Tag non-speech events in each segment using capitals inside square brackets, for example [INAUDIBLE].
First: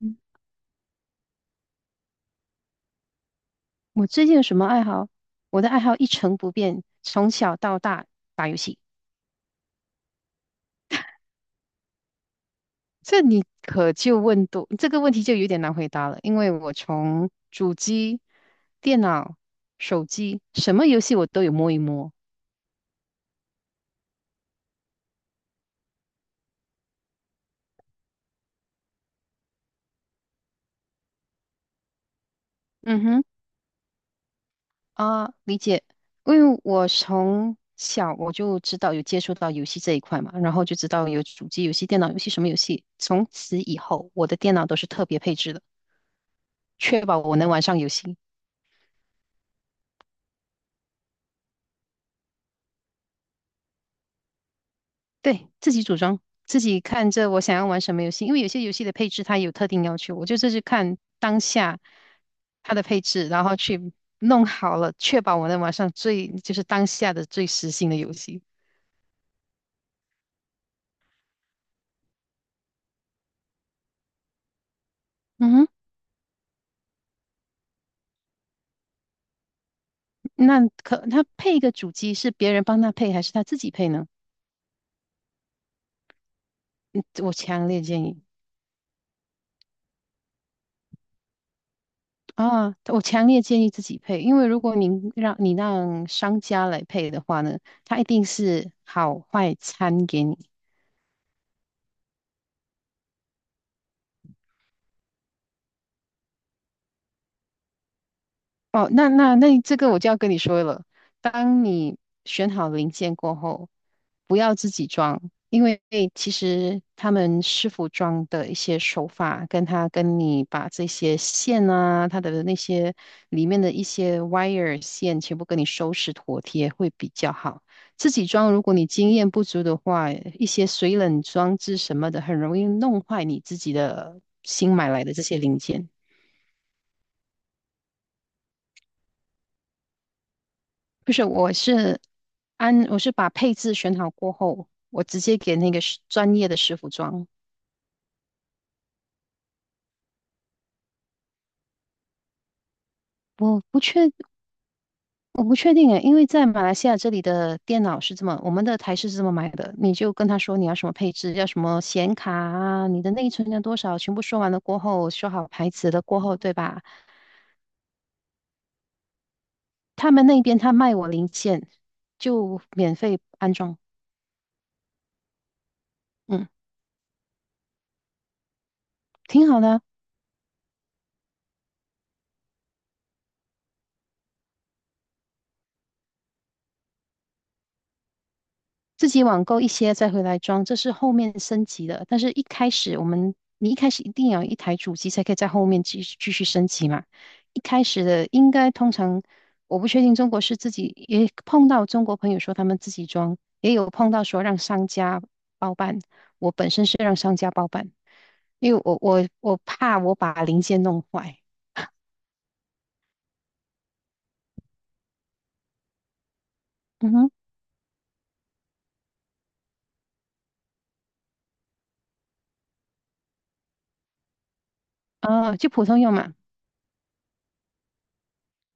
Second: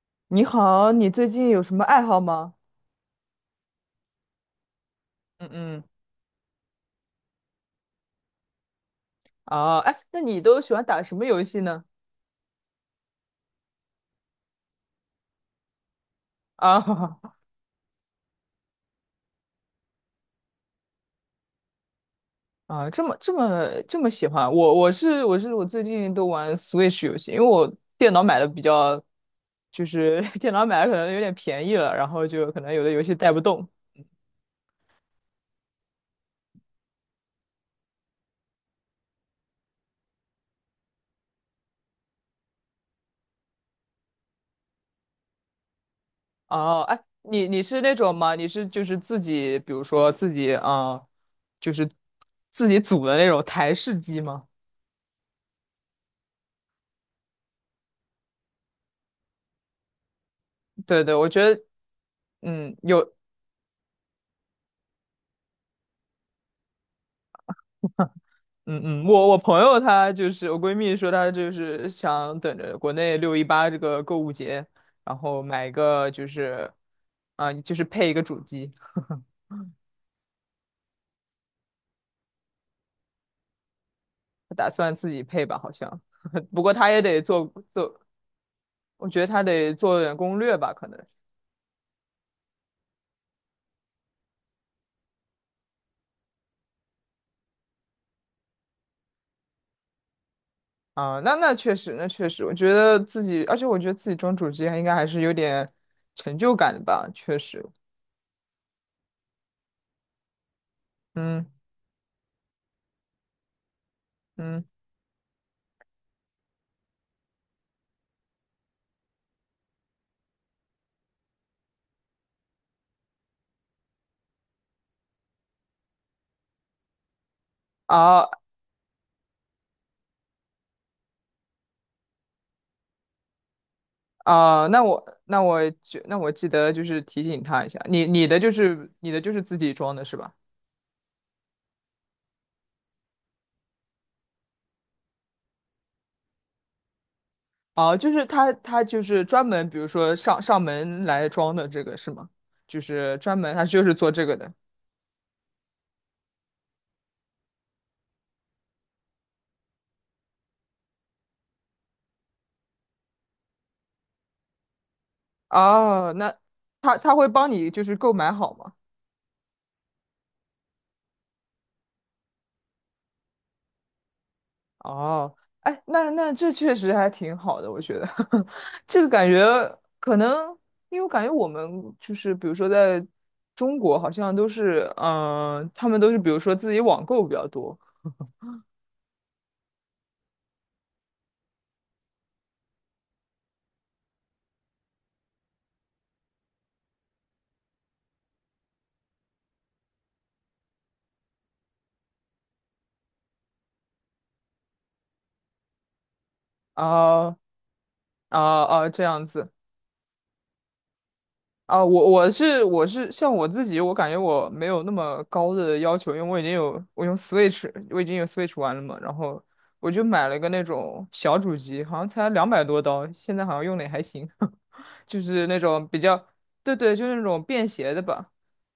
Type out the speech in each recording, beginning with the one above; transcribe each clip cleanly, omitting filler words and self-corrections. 嗯，你好，你最近有什么爱好吗？我最近有什么爱好？嗯我的爱嗯，好一成不变，从小到大打游戏。哦，哎，那你都喜欢打什么游戏呢？这你可就问多，这个问题就有点难回答了，因为我啊 从 [LAUGHS] 主机、电脑、手机，什么游戏我都有摸一摸。啊，这么喜欢我，我最近都玩 Switch 游戏，因为我电脑买的比较，就是 [LAUGHS] 电脑买的可能有点便宜了，然后就可能有的游嗯戏哼。带不动。理解。因为我从小我就知道有接触到游戏这一块嘛，然后就知道有主机游戏、电脑游戏什么游戏。从此以后，我的电脑都是特别配置的，哦，哎，确保我你能玩你上是游那种戏。吗？你是就是自己，比如说自己啊，就是自己组的那种台式机吗？对，自己组装，自己看着我想要玩什么游戏，因为有些游戏的配置它有特定要求，我就是去看对对，我觉当得，下它的配有置，然后去弄好了，确保我能玩上最当下的最时兴的游戏。嗯嗯，我朋友她就是我闺蜜说她就是想等着国内618这个购物节，然后嗯买哼。一个就是就是配一个主机，那可他配一个主机是别人帮他配还是他自己配呢？她打算自己配吧，好像。[LAUGHS] 不过她也得我做强烈做，建议，我觉得她得做点攻略吧，可能我强烈建议自己配，因为如果您让商家来配的话呢，他一定是好坏参给你。啊、那确实，那确实，我觉得自己，而且我觉得自己装主机还应该还是有点成就感的吧，确实。哦，那这个我就要跟你说了。嗯当你选好零件过后，不要嗯，自己装，因为其实他们师傅装的一些手法，跟你把这些线啊，它的那些里面的一些 wire 线全部跟你收拾妥帖会比较好。自己啊装，如果你经验不足的话，一些水冷装置什么的，很容易弄坏你自己的啊、新那买我来的这些那零我件。就那我记得就是提醒他一下，你的就是自己装的是吧？不是，我是我是把配置选好过后，我直接给那个专业的师傅装。哦，就是他就是专门，比如说上门来装的这个是吗？就是专门我他不就是做确这个的。我不确定诶，因为在马来西亚这里的电脑是这么，我们的台式是这么买的，你就跟他说你要什么配置，要什么显卡啊，你的内存要多少，全部说完了过后，说好牌子了哦，过那后，对吧？他会帮你就是购买好吗？他们那边他卖我零件，就免费安装。哦，哎，那嗯，这确实还挺好的，我觉得 [LAUGHS] 这个感觉挺好的啊。可能，因为我感觉我们就是比如说在中国好像都是，他们都是比如说自己网购比较多，自己网购一些再回来装，这是后面升级的。但是一开始我们，你一开始一定要有一台主机才可以在后面继续升级嘛。一开始的应该通常，我不确定中国，自己也碰到中国朋友说他们自己装，也有碰到说让商家包办。我本身是让啊商家包办，啊因为啊！这样子我怕我把零件弄坏。啊，我像我自己，我感觉我没有那么高的要求，因为我已经有我嗯用 哼。Switch，我已经有 Switch 玩了嘛，然后我就买了个那种小主机，好像才200多刀，现在好像用的也还行，[LAUGHS] 就是哦，那就普种比通用较，嘛。对对，就是那种便携的吧。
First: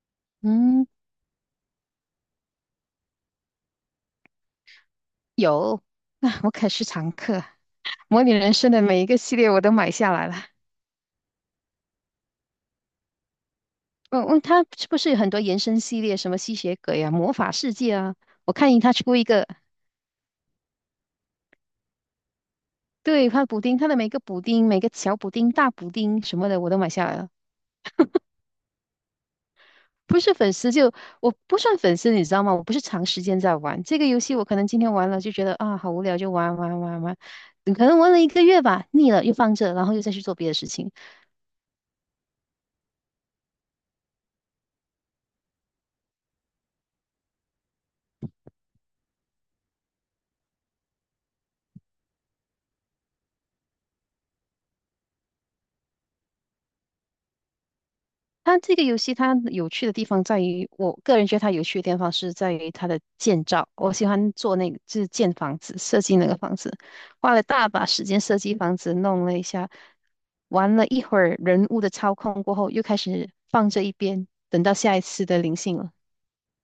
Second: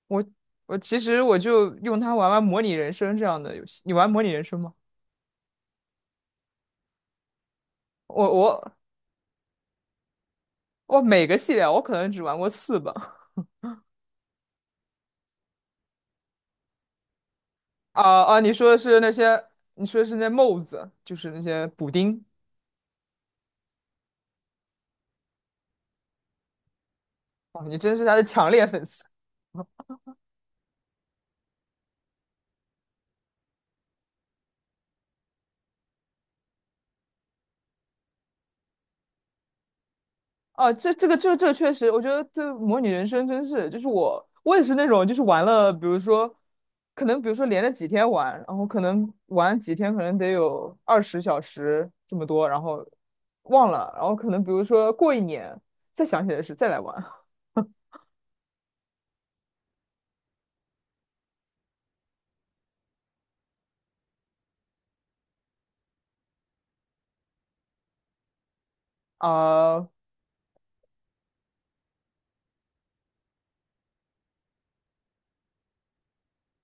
我我嗯，其实我就用它玩玩模拟人生这样的游戏，你玩模拟人生吗？有，[LAUGHS] 那我可是常客。模我拟人生我的每一个系列我都买下来了。我每个系列啊我可能只玩过4吧。嗯嗯，它是不是有很多延伸系列，什么吸血鬼啊、魔法世界啊？啊啊！你我说的看它是那出一些，个，你说的是那帽子，就是那些补丁。对，它补丁，它的每个补丁、每个小补丁、大补丁什么的，我都买下来了。哦，你真是他的强烈粉丝。不是粉丝，我不算粉丝，你知道吗？我不是长时间在玩这个游戏，我可能今天玩了就觉得啊好无聊，就玩，嗯可能玩了一个月吧，腻了又放着，然后又再去做别的事啊！情。这个确实，我觉得这模拟人生真是，就是我也是那种，就是玩了，比如说，可能比如说连着几天玩，然后可能玩几天，可能得有20小时这么多，然后忘了，然后可能比如说过一年再想起来是再来玩。[LAUGHS] 它这个游戏它有趣的地方在于，我个人觉得它有趣的地方是在于它的建造。我喜欢做那个，就是建房子，设计那个房子，花了大把时间设计房子，弄了一下，啊、玩了一会儿人物的操控过后，又开始放这一边，等到下一次的灵性了。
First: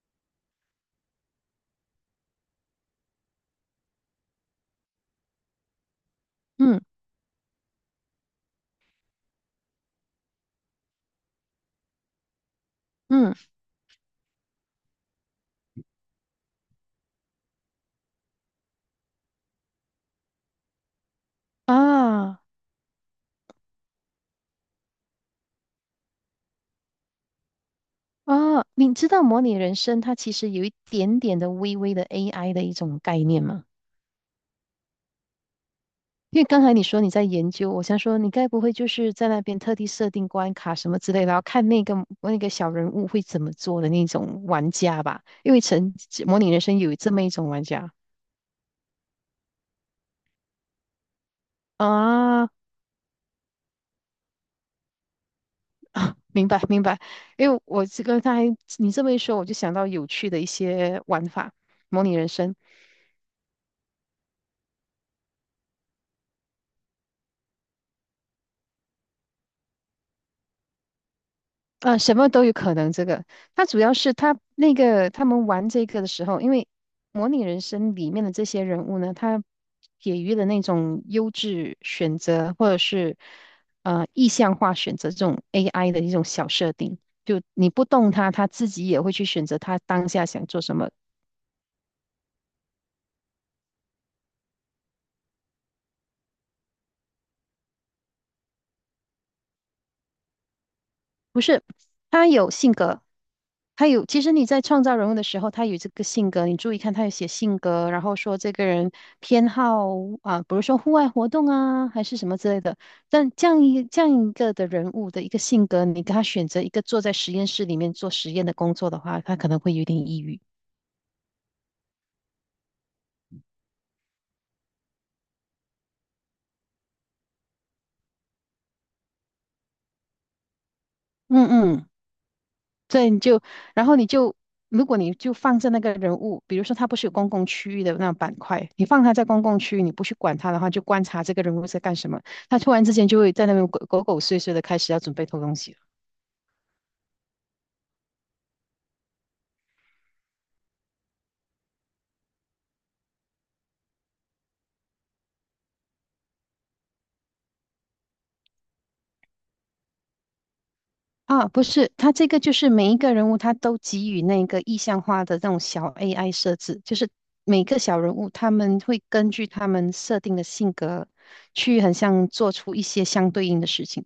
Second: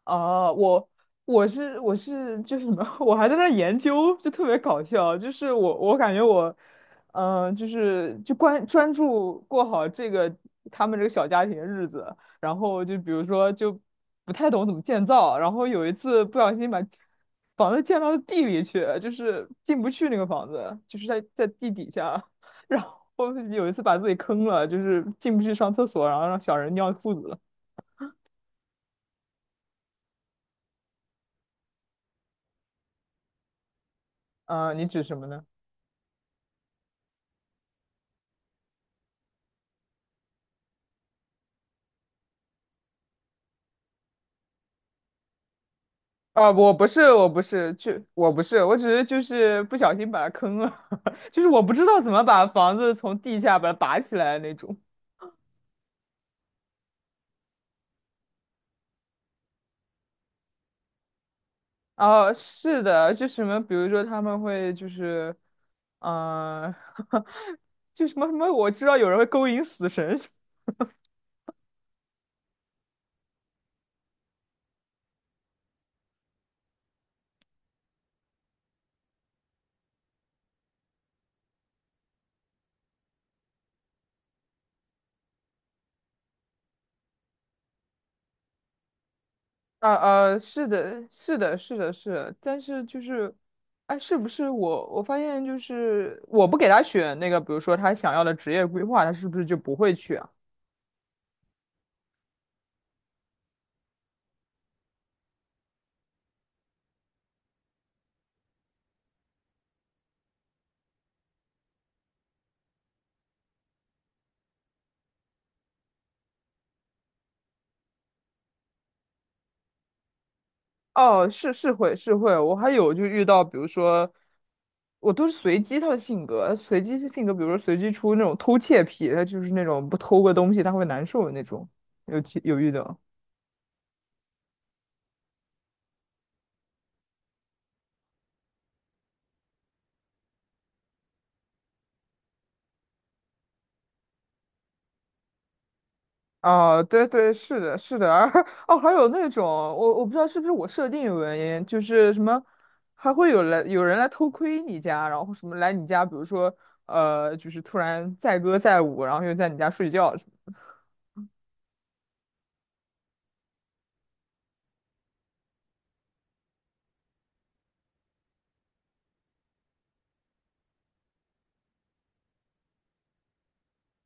哦，我就是什么，[LAUGHS] 我还在那儿研究，就特别搞笑。就是我感觉我，嗯就是就关专注过好这个他们这个小家庭的日子，然后就比如嗯。说就不太懂怎么建造，然后有一次不小心把房子建到地里去，就是进不去那个房子，就是在地底下，啊 [LAUGHS] 然后有一次把自己坑了，就是进不去上厕所，然后让小人尿裤子了。啊，你知道模拟人生它其实有一点点的微微的 AI 的一种概念吗？嗯、你指什么呢？因为刚才你说你在研究，我想说你该不会就是在那边特地设定关卡什么之类的，然后看那个小人物会怎么做的那种玩家吧？因为模啊，拟人我生不有是，这么我一不种玩是，家。就我不是，我只是就是不小心把它坑了，[LAUGHS] 就是我不知道怎么把啊，房子从地下把它拔起来那种。啊 [LAUGHS] 明白明白。因为我这个刚才你这么一说，我就想到有趣的一些玩法，模拟人哦，生。是的，就什么，比如说他们会就是，嗯、[LAUGHS] 就什么什么，我知道有人会勾引死神。呃，什么都有可能。这个，它主要是他们玩这个的时候，因为模拟人生里面的这些人物呢，他给予的那种优质选择，或者是意向化选择这种 AI 的一种小设定，就你不动它，它自己也会去选择它啊当下啊，想做是什么。的，是的，是的，是的，但是就是，哎，是不是我发现就是我不给他选那个，比如说他想要的职业规划，他是不是就不会去啊？不是，他有性格，他有。其实你在创造人物的时候，他有这个性格，你注意看，他有写性格，然后说这个人偏好啊，比如说户外活动啊，还是什么之类的。但这样一个的人物的一个性格，你给他选择一个坐在实验室里面做实验的工作的话，他可能会有点抑郁。哦，是是会是会，我还有就遇到，比如说，我都是随机他的性格，随机性格，比如说随机出那种偷窃癖，他就是那种不偷个东西他会难受的那嗯种，嗯。有其有遇到。对，然后你就，如果你就放着那个人物，比如说他不是有公共区域的那种板块，你放他在公共区域，你不去管他的话，就观察这个人物在干什么，他突然之间就会在那边鬼鬼狗祟碎的开始要准备偷东西了。哦，对对，是的，是的，[LAUGHS] 而哦，还有那种我不知道是不是我设定有原因，就是什么还会有来有人来偷窥你家，然后什么来你家，比如说就是突然载歌载舞，然后又在你家睡觉什么，啊，不是，他这个就是每一个人物他都给予那个意象化的那种小 AI 设置，就是每个小人物他们会根据他们设定的性格去很像做出一些相对应的事情。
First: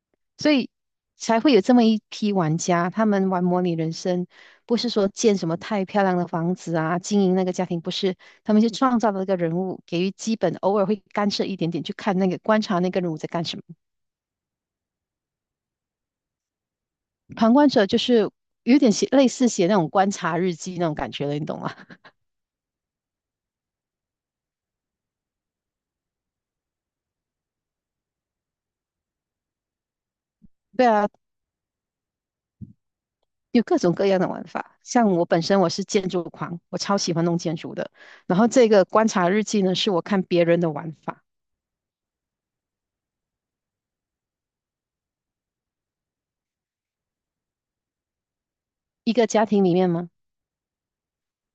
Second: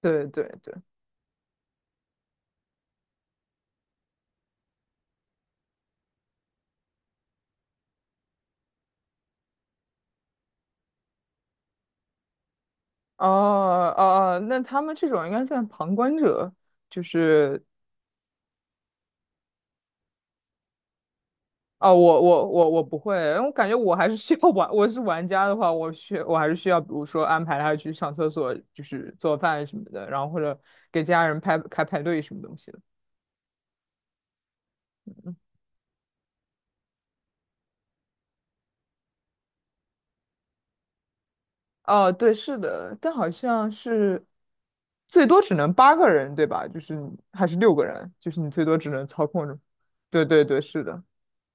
对对所以对。才会有这么一批玩家，他们玩模拟人生，不是说建什么太漂亮的房子啊，经营那个家庭，不是，他们就创造了一个人物，给予基本，偶尔会干涉一点点，去看观察那个人物哦在干什么。哦哦，那他们这种应该算旁观者，就旁是观者就是有点类似写那种观察日记那种感觉了，你懂吗？哦，我不会，因为我感觉我还是需要玩，我是玩家的话，我还是需要，比如说安排他去上厕所，就是做饭什么的，然后或者 [LAUGHS] 对给啊，家人排开派对什么东西的。有各种各样的玩法。像我嗯本身我是建筑狂，我超喜欢弄建筑的。然后这个观察日记呢，是我看别人的玩法。哦，对，是的，但好像是最多只能八个人，对吧？就是还是六个人，就是你最多只能一操个控家着。庭里面吗？对对对，是的。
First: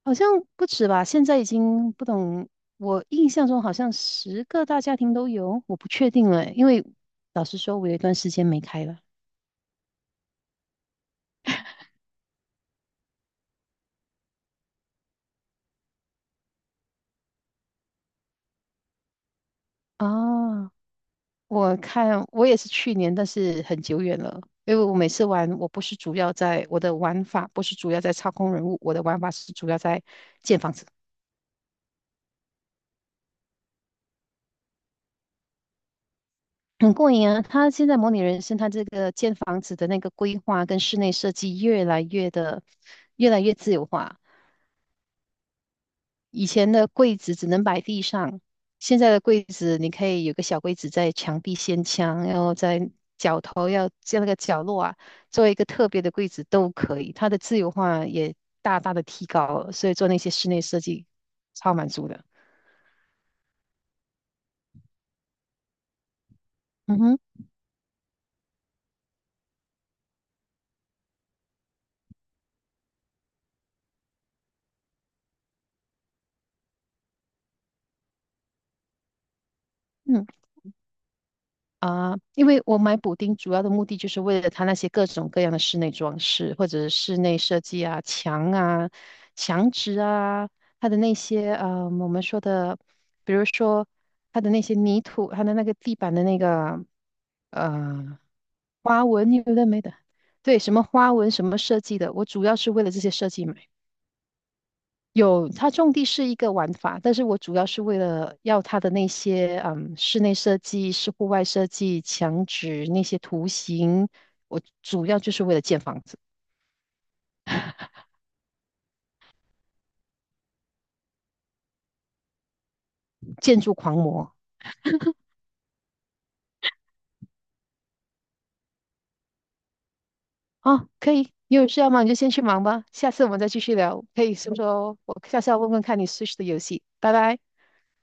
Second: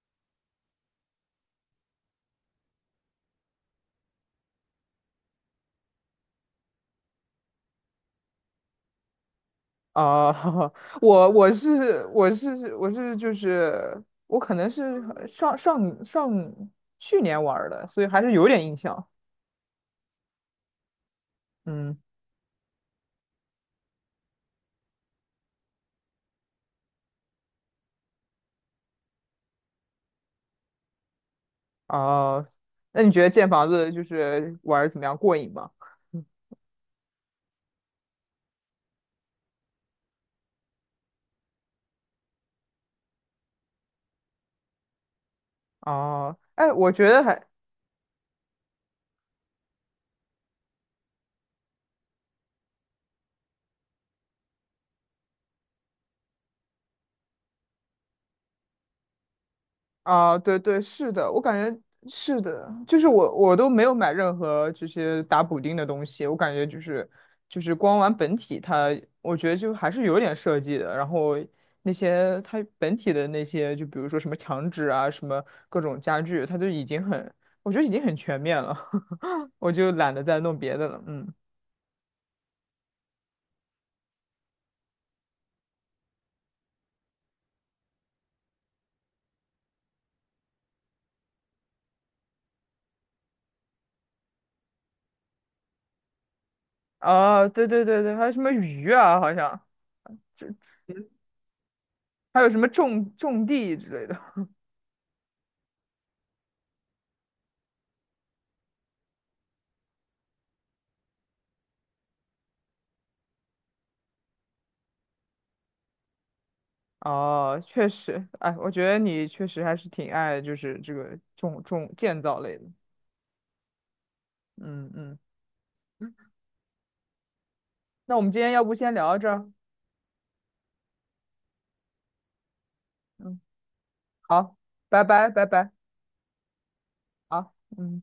好像不止吧，现在已经不懂。我印象中好像十个大家庭都有，我不确定了，因为老实说，我有一段时间没开了。啊、[LAUGHS] 我就是我可能是上上上去年玩儿的，所以还是有点印象。啊，我嗯，看我也是去年，但是很久远了。因为我每次玩，我的玩法，不是主要在操控人物，我的玩法是主要在建房子，啊、那你觉得建房子就是玩儿怎么样过瘾吗？[LAUGHS] 很过瘾啊。他现在模拟人生，他这个建房子的那个规划跟室内设计越来越的越来越自由化。哦，以哎，前的我觉柜得子还只能摆地上，现在的柜子你可以有个小柜子在墙壁掀墙，然后在角头要在那个角落啊，做一个特别的柜子都可以。它的自由化也大大的提高了，所以做那些啊，室对内对，设计是的，我感超觉满足的。是的，就是我都没有买任何这些打补丁的东西，我感觉就嗯是哼，就是光玩本体它，我觉得就还是有点设计的。然后那些它本体的那些，就比如说什么墙纸啊，什么各种家具，它都已经很，我觉得已经很全面了，[LAUGHS] 我就懒得嗯。再弄别的了。嗯，啊，因为我买补丁主要的目的就是为了它那些各种各样的室内装饰，或者是室内设计啊、墙啊、墙纸啊，它的那些我们说的，比如说它的那些泥土，它的那个地板的那个啊，对对对对，呃还有什么鱼花啊，纹，好有像的没的。这对，什么花纹、什么设计的，我还主有要什么是为了这些种设计。种地之类的。有，它种地是一个玩法，但是我主要是为了要它的那些室内设计、是户外设计、墙纸那些图形，我主要就是为了建房子，哦，确实，哎，我觉得你确实还是挺爱就是这个建造类的。建筑狂魔。嗯嗯嗯，那我们今天要不先聊到这儿？啊，可以，你有事要忙你就先去忙吧，下次我嗯，们再继续聊，可以说好，说哦拜我拜下拜次要问拜，问看你 Switch 的游戏。拜拜。好，嗯。